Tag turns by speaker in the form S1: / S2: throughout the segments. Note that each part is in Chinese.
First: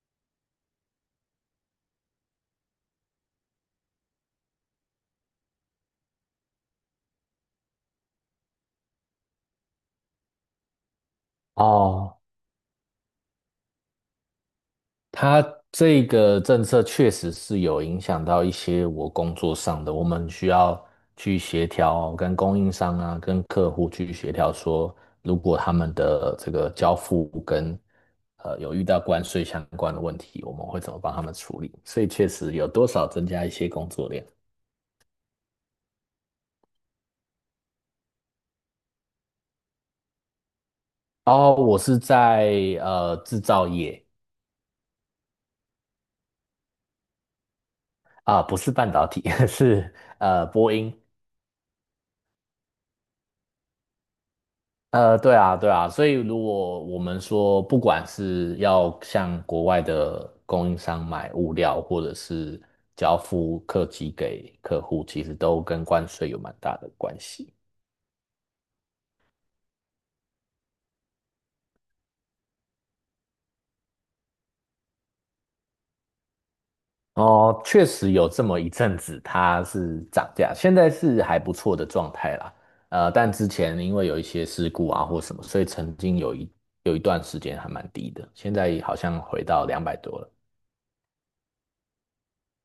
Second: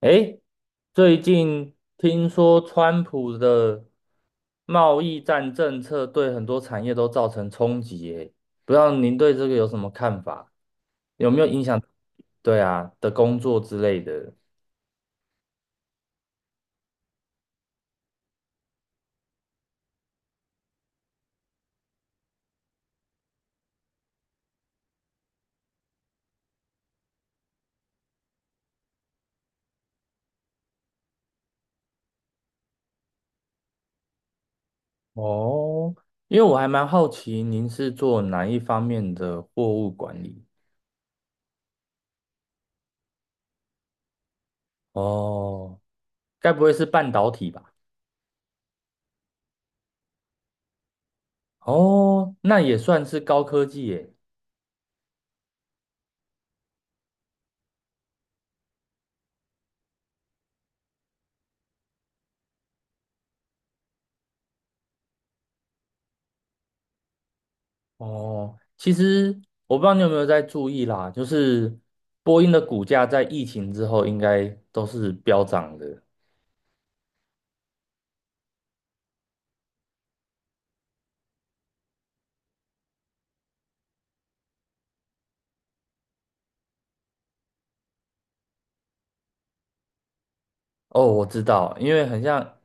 S1: 诶，最近听说川普的贸易战政策对很多产业都造成冲击耶，不知道您对这个有什么看法？有没有影响？
S2: 哦，
S1: 对啊，的工作之类的。
S2: 它这个政策确实是有影响到一些我工作上的，我们需要去协调，跟供应商啊，跟客户去协调说，如果他们的这个交付跟有遇到关税相关的问题，我们会怎么帮他们处理？所以确实有多少增加一些工作量。
S1: 哦，因为我还蛮好奇您是做哪一方面的货物管理？
S2: 哦，我是在制造业
S1: 哦，该不会是半导体吧？
S2: 啊，不是半导体，是波音。
S1: 哦，那也算是高科技耶。
S2: 对啊，对啊，所以如果我们说，不管是要向国外的供应商买物料，或者是交付客机给客户，其实都跟关税有蛮大的关系。
S1: 哦，其实我不知道你有没有在注意啦，就是波音的股价在疫情之后应该都是飙涨的。
S2: 哦，确实有这么一阵子，它是涨价，现在是还不错的状态啦。但之前因为有一些事故啊或什么，所以曾经有有一段时间还蛮低的，现在好像回到两百多了。
S1: 哦，我知道，因为很像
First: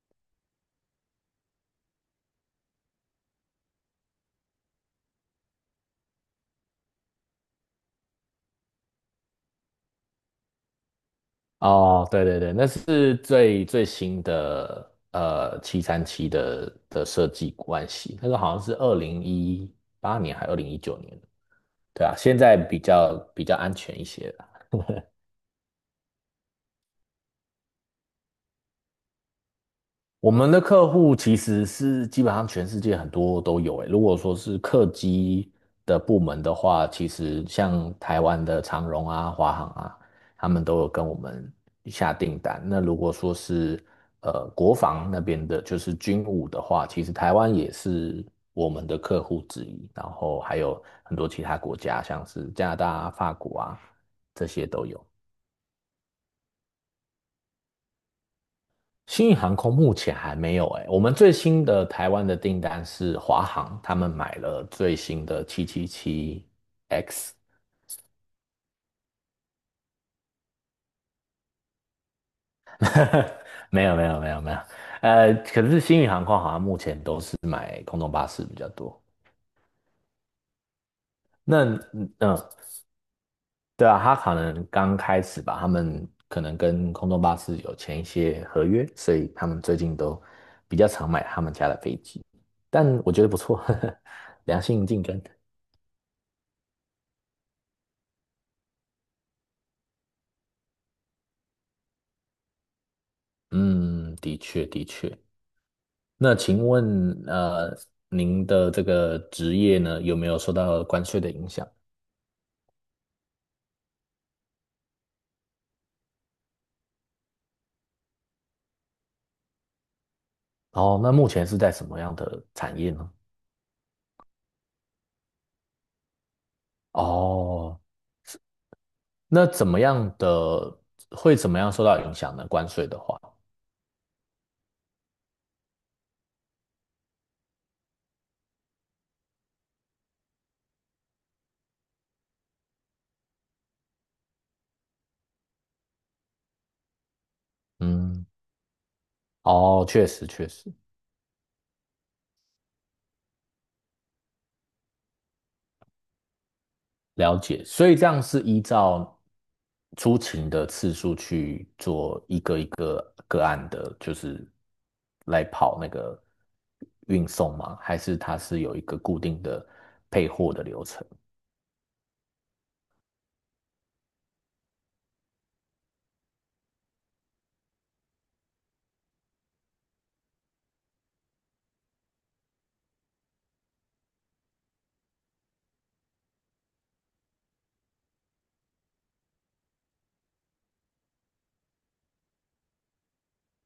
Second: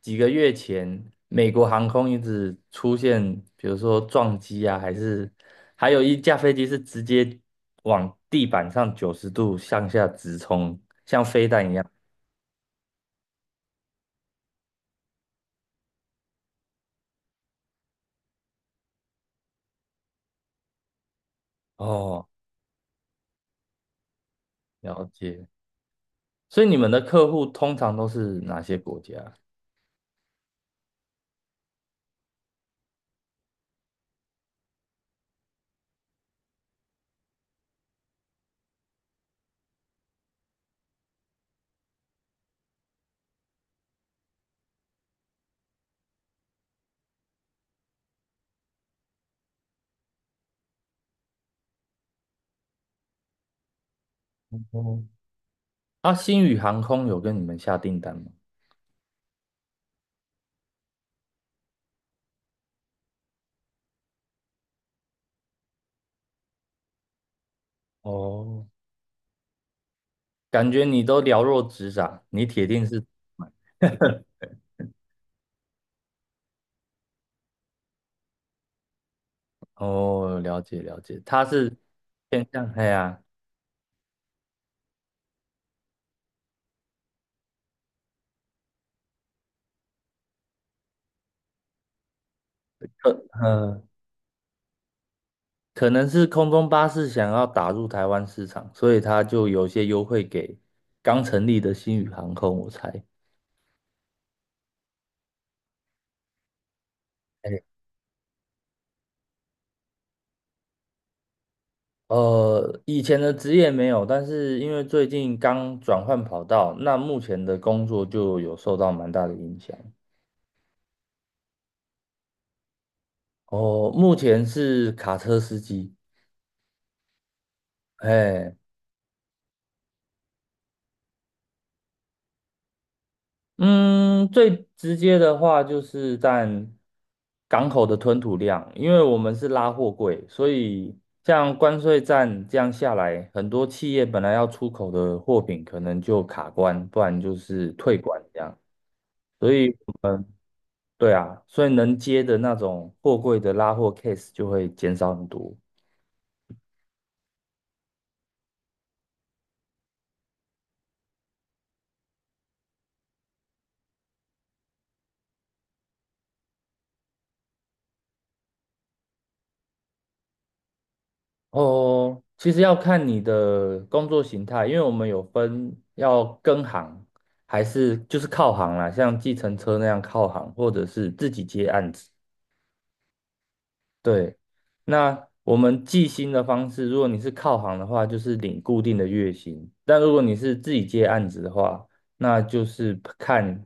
S1: 几个月前，美国航空一直出现，比如说撞击啊，还是还有一架飞机是直接往地板上90度向下直冲，像飞弹一样。
S2: 哦，对对对，那是最最新的737的设计关系，那个好像是2018年还2019年，对啊，
S1: 哦，
S2: 现在比较安全一些。
S1: 了解。所以你们的客户通常都是哪些国家？
S2: 我们的客户其实是基本上全世界很多都有诶。如果说是客机的部门的话，其实像台湾的长荣啊、华航啊，他们都有跟我们下订单。那如果说是国防那边的，就是军武的话，其实台湾也是我们的客户之一。然后还有很多其他国家，像是加拿大啊、法国啊，这些都
S1: 哦
S2: 有。
S1: 啊，星宇航空有跟你们下订单吗？
S2: 新宇航空目前还没有哎、我们最新的台湾的订单是华航，他们买了最新的777 x。
S1: 哦，感觉你都了若指掌，你铁定是
S2: 没有没有没有没有，可是新宇航空好像目前都是买空中巴士比较多。
S1: 哦，了解了解，他
S2: 那
S1: 是
S2: 嗯、
S1: 偏向哎呀，
S2: 对啊，他可能刚开始吧，他们可能跟空中巴士有签一些合约，所以他们最近都比较常买他们家的飞机，但
S1: 可
S2: 我觉得不错，
S1: 嗯，
S2: 良性竞争。
S1: 可能是空中巴士想要打入台湾市场，所以他就有些优惠给刚成立的星宇航空，我猜。
S2: 嗯，的确的确。那请问，
S1: 哎，
S2: 您的这个职业呢，有没有受到关税的影响？
S1: 以前的职业没有，但是因为最近刚转换跑道，那目前的工作就有受到蛮大的影响。
S2: 哦，那目前是在什么样的产业呢？
S1: 哦，目前是卡车司机。
S2: 哦，
S1: 哎，
S2: 那怎么样的，会怎么样受到影响呢？关税的话，
S1: 嗯，最直接的话就是占港口的吞吐量，因为我们是拉货柜，所以像关税战这样下来，很多企业本来要出口的货品可能就卡关，不然就是退关
S2: 嗯，
S1: 这样。所以
S2: 哦，
S1: 我
S2: 确
S1: 们，
S2: 实确实。
S1: 对啊，所以能接的那种货柜的拉货 case 就会减少很多。
S2: 了解，所以这样是依照出勤的次数去做一个个案的，就是来跑那个运送吗？还是它是有一个固定的配货的流程？
S1: 哦，其实要看你的工作形态，因为我们有分要跟行，还是就是靠行啦，像计程车那样靠行，或者是自己接案子。对，那我们计薪的方式，如果你是靠行的话，就是领固定的月薪；但如果你是自己接案子的话，那就是看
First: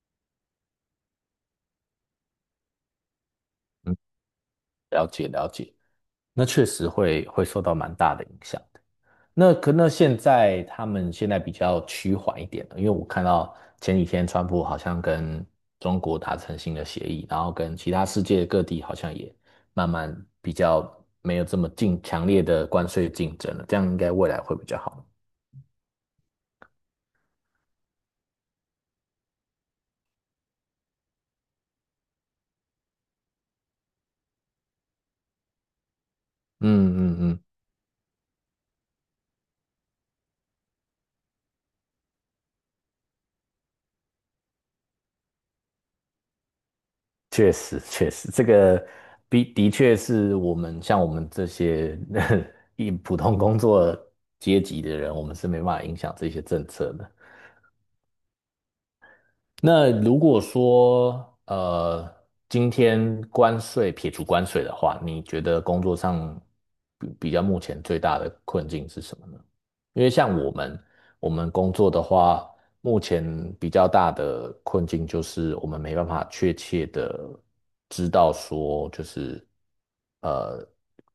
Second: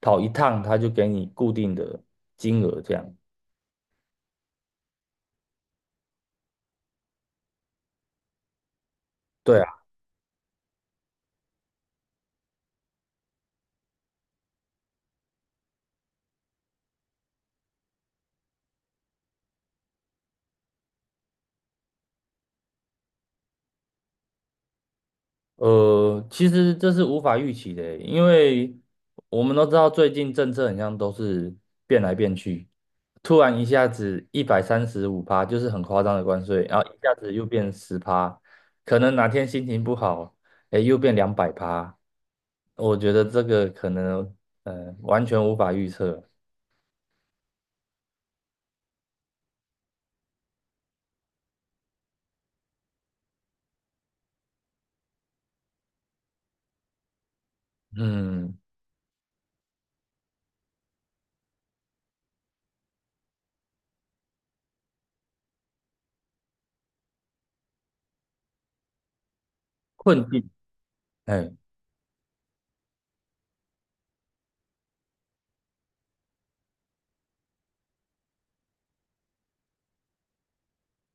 S1: 跑一趟，他就给你固定的金额这样。
S2: 嗯，了解了解，那确实会受到蛮大的影响。那
S1: 对啊。
S2: 现在他们现在比较趋缓一点了，因为我看到前几天川普好像跟中国达成新的协议，然后跟其他世界各地好像也慢慢比较没有这么竞强烈的关税竞争了，这样应该未来会比较好。
S1: 其实这是无法预期的欸，因为我们都知道最近政策很像都是变来变去，突然一下子135趴，就是很夸张的关税，
S2: 嗯
S1: 然后一下
S2: 嗯
S1: 子
S2: 嗯，
S1: 又变10趴，可能哪天心情不好，哎，又变200趴，我觉得这个可能完全无法预测，
S2: 确实确实，这个的确是像我们这些 一普通工作阶级的人，我们是没办法影响这些政策的。
S1: 嗯，
S2: 那如果说今天撇除关税的话，你觉得工作上比较目前最大的困境是什么呢？因为
S1: 困
S2: 像
S1: 境，
S2: 我们，我们
S1: 哎。
S2: 工作的话，目前比较大的困境就是我们没办法确切的知道说，就是呃，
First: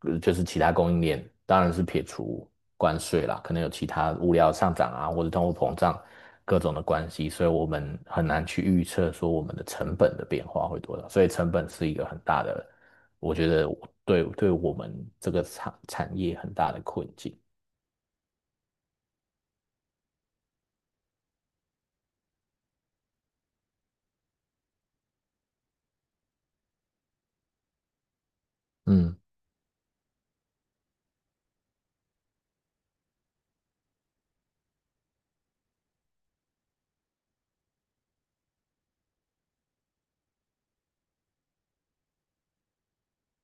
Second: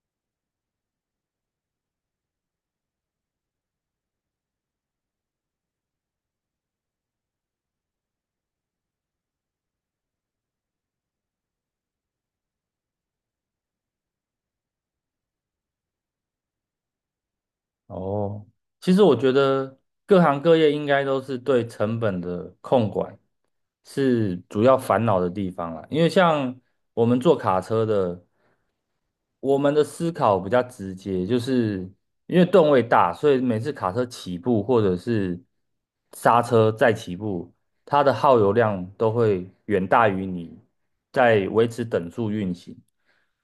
S2: 就是其他供应链，当然是撇除关税啦，可能有其他物料上涨啊，或者通货膨胀各种的关系，所以我们很难去预测说我们的成本的变化会多少，所以成本是一个很大的，我觉得对我们这个产业很大的困境。
S1: 哦，其实我觉得各行各业应该都是对成本的控管是主要烦恼的地方啦。因为像我们做卡车的，
S2: 嗯。
S1: 我们的思考比较直接，就是因为吨位大，所以每次卡车起步或者是刹车再起步，它的耗油量都会远大于你在维持等速运行。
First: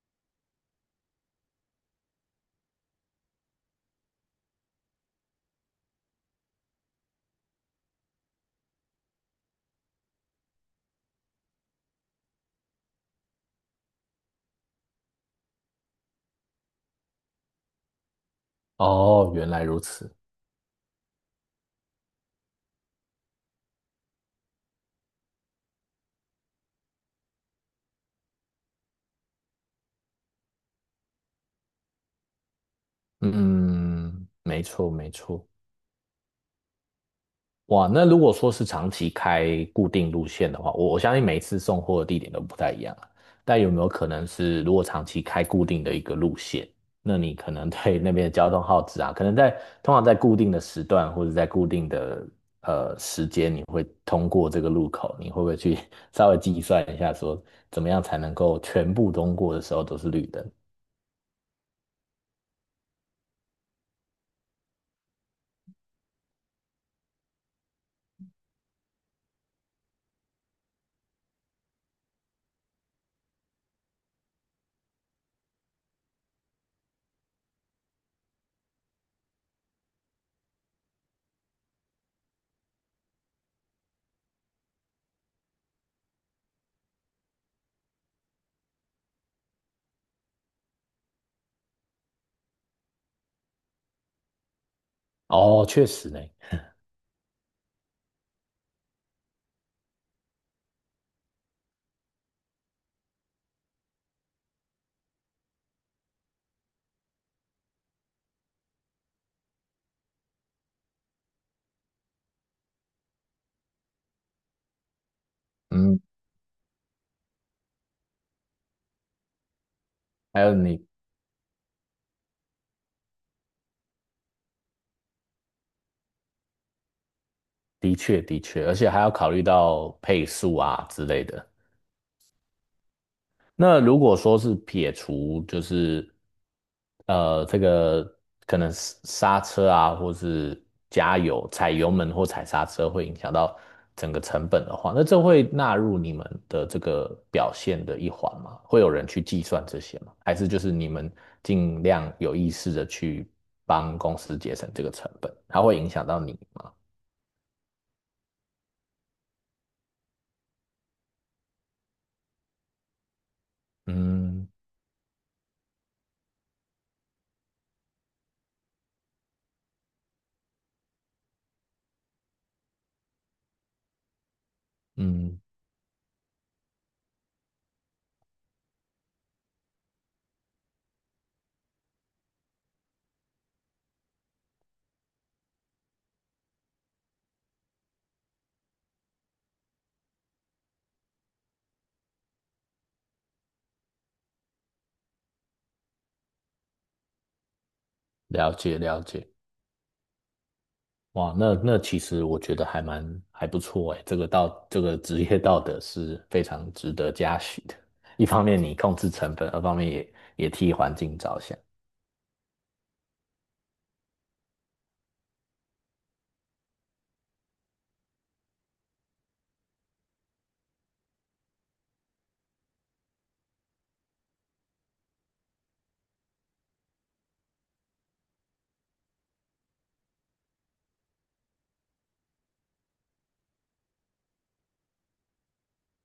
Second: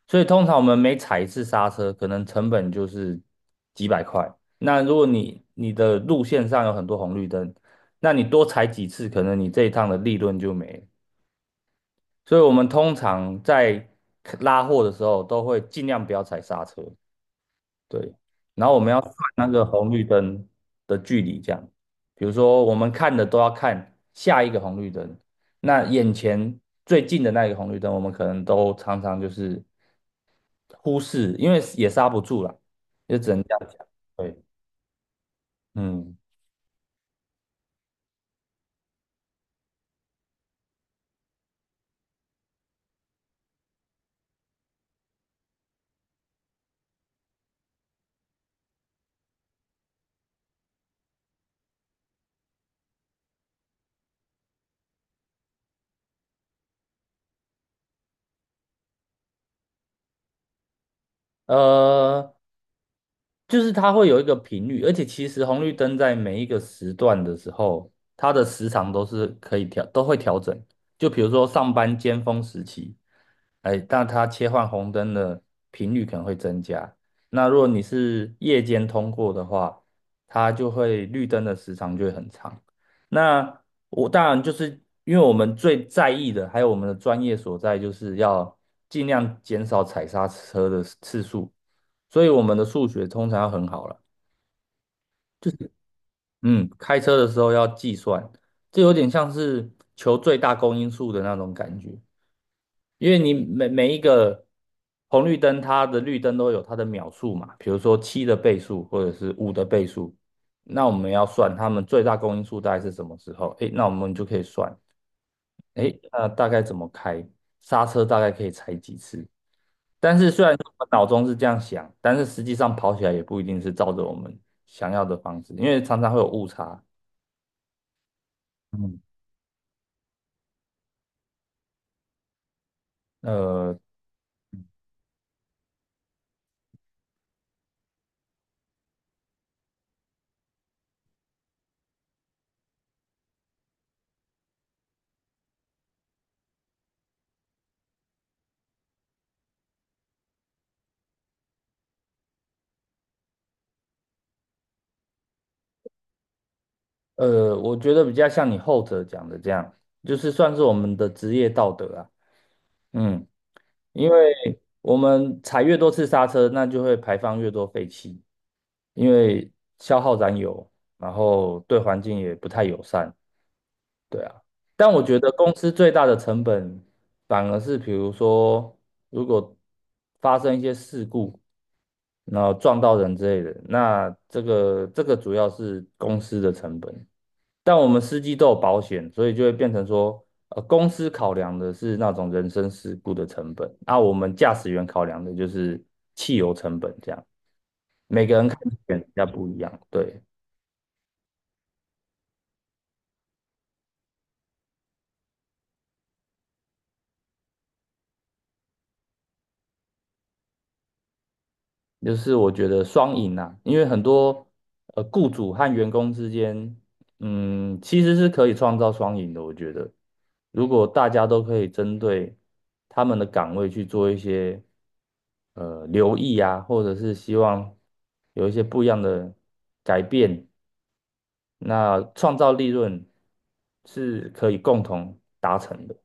S1: 所以通常我们每踩一次刹车，可能成本就是几百块。那如果你的路线上有很多红绿灯，那你多踩几次，可能你这一趟的利润就没了。所以我们通常在拉货的时候，都会尽量不要踩刹车。对，然后我们要算
S2: 哦，
S1: 那
S2: 原来
S1: 个
S2: 如
S1: 红绿
S2: 此。
S1: 灯的距离，这样，比如说我们看的都要看下一个红绿灯，那眼前最近的那一个红绿灯，我们可能都常常就是忽视，因为也刹不住啦，就只能这样讲。
S2: 嗯，
S1: 对，
S2: 没错，没错。
S1: 嗯，
S2: 哇，那如果说是长期开固定路线的话，我相信每一次送货的地点都不太一样啊。但有没有可能是，如果长期开固定的一个路线，那你可能对那边的交通耗资啊，可能在通常在固定的时段或者在固定的时间，你会通过这个路口，你会不会去 稍微计算一下，说怎么样才能够全部通过的时候都是绿灯？
S1: 呃，就是它会有一个频率，而且其实红绿灯在每一个时段的时候，它的时长都是可以调，都会调整。就比如说上班尖峰时期，哎，那它切换红灯的频率可能会增加。那如果你是夜间通过的话，它就会绿灯的时长就会很长。那我当然就是因为我们最在意的，还有我们的专业所在，就是要尽量减少踩刹车的次数。所以我们的数学通常要很好了。
S2: 哦，确实呢。
S1: 嗯，开车的时候要计算，这有点像是求最大公因数的那种感觉，因为你每一个红绿灯，它的绿灯都有它的秒数嘛，比如说七的倍数或者是五的倍数，那我们要算它们最大公因数大概是什么时候？诶，那我们就可以算，诶，
S2: 嗯，
S1: 那大概怎么开，刹车大概可以踩几次，但是
S2: 还
S1: 虽然
S2: 有
S1: 说我
S2: 你
S1: 们脑中是这样想，但是实际上跑起来也不一定是照着我们想要的方式，因为常常会有误差。
S2: 的确，的确，而且还
S1: 嗯
S2: 要考虑到配速啊之类的。
S1: 呃
S2: 那如果说是撇除，就是这个可能是刹车啊，或是加油、踩油门或踩刹车会影响到整个成本的话，那这会纳入你们的这个表现的一环吗？会有人去计算这些吗？还是就是你们尽量有意识的去帮公司节省这个成本，它会影响到你吗？
S1: 我觉得比较像你后者讲的这样，就是算是我们的职业道德啊。嗯，因
S2: 嗯
S1: 为我们踩越多次刹车，那就会排放越多废气，因为消耗燃油，然后对环境也不太友善。对啊，但我觉得
S2: 嗯，
S1: 公司最大的成本反而是，比如说，如果发生一些事故，然后撞到人之类的，那这个主要是公司的成本。但我们司机都有保险，所以就会变成说，公司考量的是那种人身事故的成本，那我们驾驶员考量的就是汽油成本，这样每个人
S2: 了
S1: 看的
S2: 解
S1: 点
S2: 了
S1: 比较
S2: 解。
S1: 不一样，对。
S2: 哇，那那其实我觉得还蛮还不错诶，这个这个职业道德是非常值得嘉许的。一方面你控制成本，二方面也替环境着想，
S1: 就是我觉得双赢啊，因为很多雇主和员工之间，嗯，其实是可以创造双赢的。我觉得，如果大家都可以针对他们的岗位去做一些留意啊，或者是希望有一些不一样的改变，那创造利润是可以共同达成的。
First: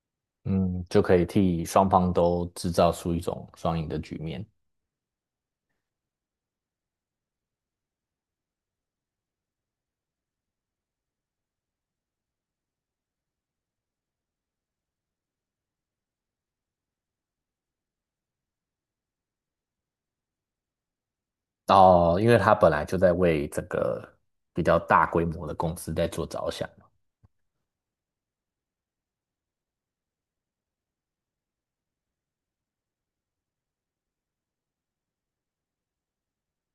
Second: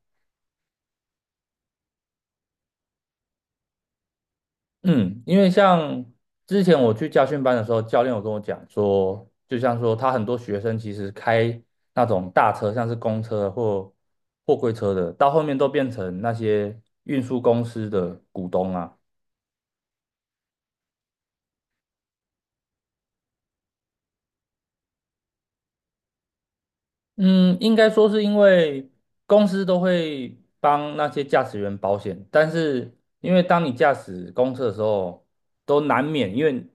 S2: 嗯，就可以替双方都制造出一种双赢的局面。
S1: 嗯，因为像之前我去家训班的时候，教练有跟我讲说，就像说他很多学生其实开那种大车，像是公车或货柜车的，到后面都变成那些运输公司的股东啊。
S2: 哦，因为他本来就在为这个比较大规模的公司在做着想嘛。
S1: 嗯，应该说是因为公司都会帮那些驾驶员保险，但是因为当你驾驶公车的时候，都难免因为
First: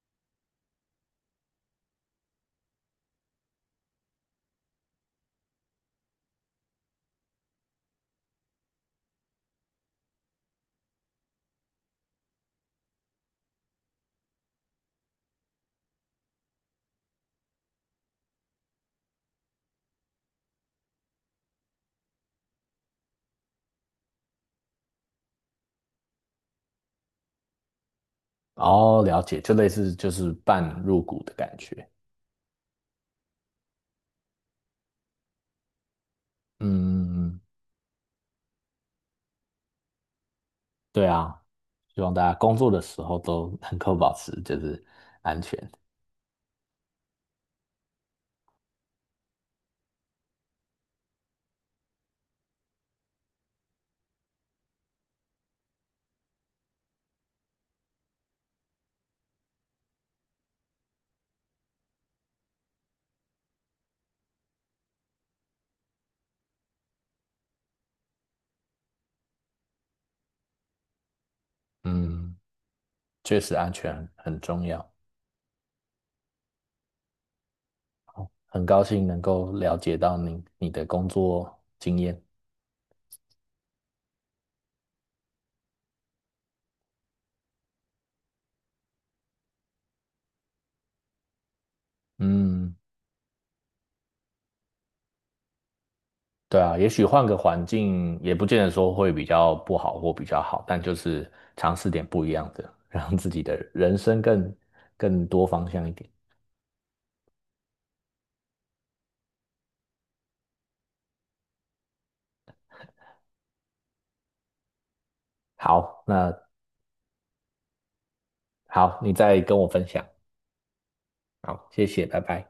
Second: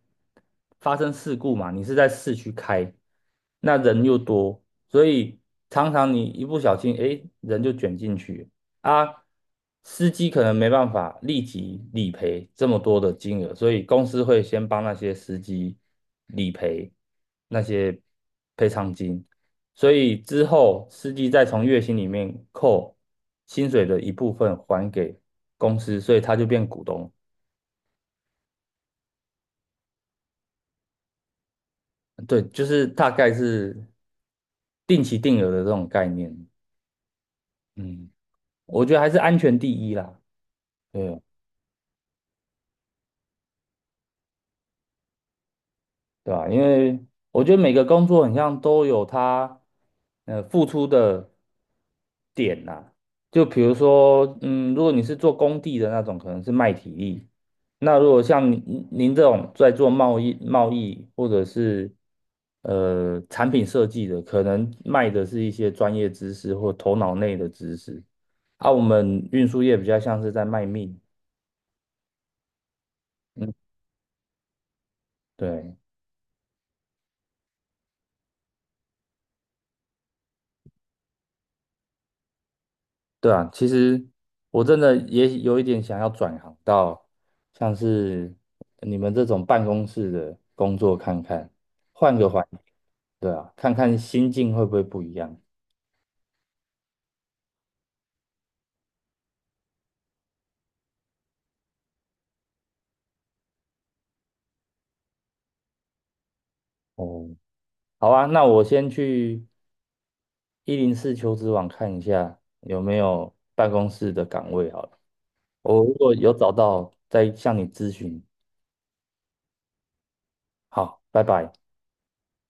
S1: 发生事故嘛，你是在市区开，那人又多，所以常常你一不小心，诶，人就卷进去啊。司机可能没办法立即理赔这么多的金额，所以公司会先帮那些司机理赔那些赔偿金。所以之后司机再从月薪里面扣薪水的一部分还给公司，所以他就变股东。
S2: 哦，了解，就类似就是半入股的感觉。
S1: 对，就是大概是定期定额的这种概念。
S2: 嗯，嗯嗯，
S1: 嗯，我觉得还是安全第一啦。
S2: 对
S1: 对啊
S2: 啊，希望大家工作的时候都能够保持就是安全。
S1: 对吧？因为我觉得每个工作很像都有它付出的点呐、就比如说，嗯，如果你是做工地的那种，可能是卖体力；那如果像您这种在做贸易或者是产品设计的，可能卖的是一些专业知识或头脑内的知识。啊，我们运输业比较像是在卖命，
S2: 嗯，确实安全很重要，
S1: 对。
S2: 很高兴能够了解到你的工作经验。
S1: 对啊，其实我真的也有一点想要转行到像是你们这种办公室的工作看看，换个环境，
S2: 嗯，
S1: 对啊，看看心境会不会不一样。
S2: 对啊，也许换个环境也不见得说会比较不好或比较好，但就是尝试点不一样的，让自己的人生更多方向一点。
S1: 哦，好啊，那我先去104求职网看一下有没有办公室的岗位好了，我如
S2: 好，
S1: 果有
S2: 那
S1: 找到再向你咨询。
S2: 好，你再跟我分享。
S1: 好，拜拜。
S2: 好，谢谢，拜拜。